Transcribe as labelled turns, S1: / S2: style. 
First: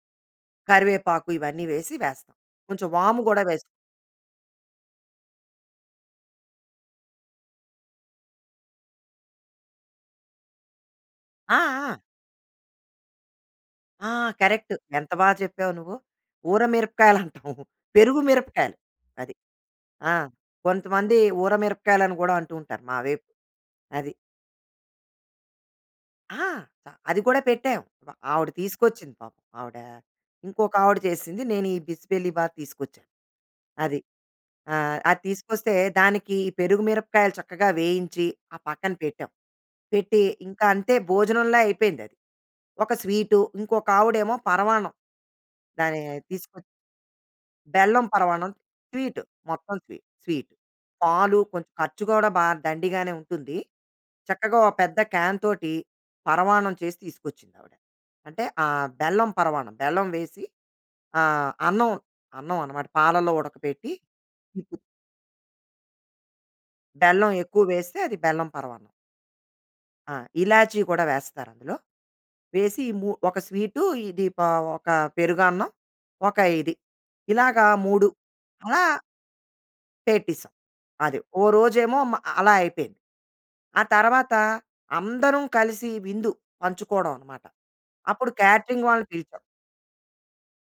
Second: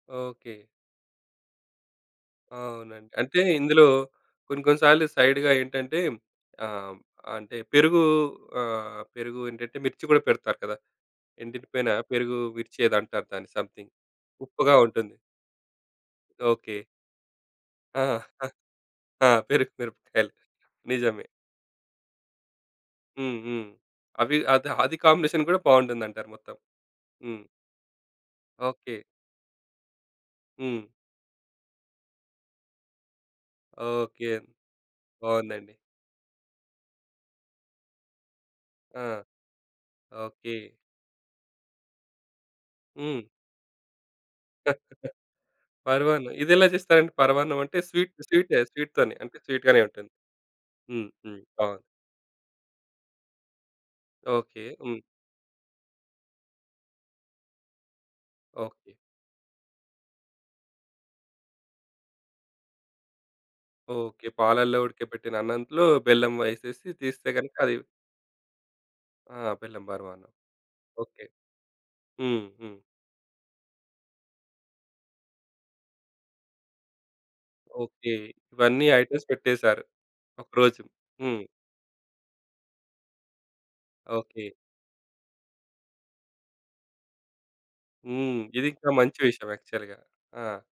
S1: Okay.
S2: కరివేపాకు ఇవన్నీ వేసి వేస్తాం.
S1: ఆ!
S2: కొంచెం
S1: అవునండి.
S2: వాము
S1: అంటే
S2: గూడా వేస్
S1: ఇందులో కొన్ని కొన్ని సార్లు సైడ్‌గా ఏంటంటే, ఆహ్, అంటే పెరుగు ఆహ్, పెరుగు ఏంటంటే, మిర్చి గూడా పెడతారు కదా!
S2: ఆ!
S1: ఎండిపోయిన
S2: ఆ!
S1: పెరుగు మిర్చి ఏదో అంటారు దాన్ని సమ్‌థింగ్.
S2: ఆ! కరెక్ట్.
S1: ఉప్పుగా
S2: ఎంత
S1: ఉంటుంది.
S2: బా చెప్పావు నువ్వు.
S1: ఓకే.
S2: ఊరమిరపకాయలు అంటాం.
S1: ఆ!
S2: పెరుగు మిరపకాయలు.
S1: ఆ!
S2: అది.
S1: పెరుగు, పెరుగు
S2: ఆ!
S1: కలిపి
S2: కొంతమంది
S1: నిజమే.
S2: ఊరమిరపకాయలు అని గూడా అంటూంటారు. మా వైపు.
S1: హ్మ్. హ్మ్.
S2: అది.
S1: అవి అద అది కాంబినేషన్ గూడా బావుంటుందంటారు
S2: ఆ!
S1: మొత్తం.
S2: త అది గూడా
S1: హ్మ్.
S2: పెట్టాం. ప ఆవిడ
S1: ఓకే.
S2: తీసుకొచ్చింది పాపం. ఆవిడ,
S1: హ్మ్.
S2: ఇంకొకావిడ చేసింది. నేను ఈ బిసిబెల్లి బాత్ తీసుకొచ్చాను. అది.
S1: ఓకే.
S2: ఆహ్, అది
S1: బావుందండి.
S2: తీసుకొస్తే, దానికి పెరుగు మిరపకాయలు చక్కగా వేయించి, ఆ పక్కన
S1: ఆ!
S2: పెట్టాం. పెట్టి
S1: ఓకే.
S2: ఇంకా అంతే భోజనంలా అయిపోయింది అది. ఒక
S1: హ్మ్.
S2: స్వీటు, ఇంకొకావిడెమో పరమాన్నం. దాన్ని
S1: పరవాన్నం. ఇది
S2: తీసుకొచ్చి
S1: ఎలా చేస్తారండి పరవాన్నం అంటే
S2: బెల్లం
S1: స్వీట్,
S2: పరవాన్నం.
S1: స్వీటె, స్వీట్‌తోనే
S2: స్వీట్,
S1: అంటే
S2: మొత్తం
S1: స్వీట్‌గానే
S2: స్వీ
S1: ఉంటుంది.
S2: స్వీట్.
S1: హ్మ్.
S2: పాలు
S1: హ్మ్. బా
S2: కొంచెం ఖర్చు గూడా బా దండిగానే ఉంటుంది. చక్కగా
S1: ఓకే.
S2: ఓపెద్ద
S1: హ్మ్.
S2: క్యాన్ తోటి, పరమాన్నం చేసి తీసుకొచ్చిందావిడ. అంటే ఆహ్,
S1: ఓకే.
S2: బెల్లం పరవాన్నం. బెల్లం వేసి ఆహ్, అన్నం, అన్నం అన్నమాట. పాలలో ఉడకబెట్టి
S1: ఓకే. పాలల్లో ఉడకబెట్టిన అన్నంలో బెల్లం ఎసేసి తీస్తే
S2: బెల్లం
S1: గనుక
S2: ఎక్కువ
S1: అది
S2: వేస్తే అది బెల్లం పరవాన్నం.
S1: ఆ! బెల్లెం
S2: ఆ!
S1: పరవాన్నం.
S2: ఇలాచి కూడా
S1: ఓకే.
S2: వేస్తారందులో.
S1: హ్మ్. హ్మ్.
S2: వేసి, ఇ ము ఒక స్వీటు ఇది ప ఒక పెరుగన్నం. ఒక ఇది. ఇలాగా 3
S1: ఓకే.
S2: అలా...
S1: ఇవన్నీ ఐటెమ్స్ పెట్టేసారు.
S2: పెట్టిసాం.
S1: ఒకరోజు.
S2: అది.
S1: హ్మ్.
S2: ఓ రోజేమో మ అలా అయిపోయింది. ఆ తరువాత
S1: ఓకే.
S2: అందరం కలిసి విందు, పంచుకోడమన్నమాట. అప్పుడు
S1: హ్మ్. ఇది
S2: క్యాటరింగ్
S1: ఇంకా
S2: వాళ్ళని
S1: మంచి
S2: పిలిచాం.
S1: విషయం యాక్చువల్‌గా. ఆ!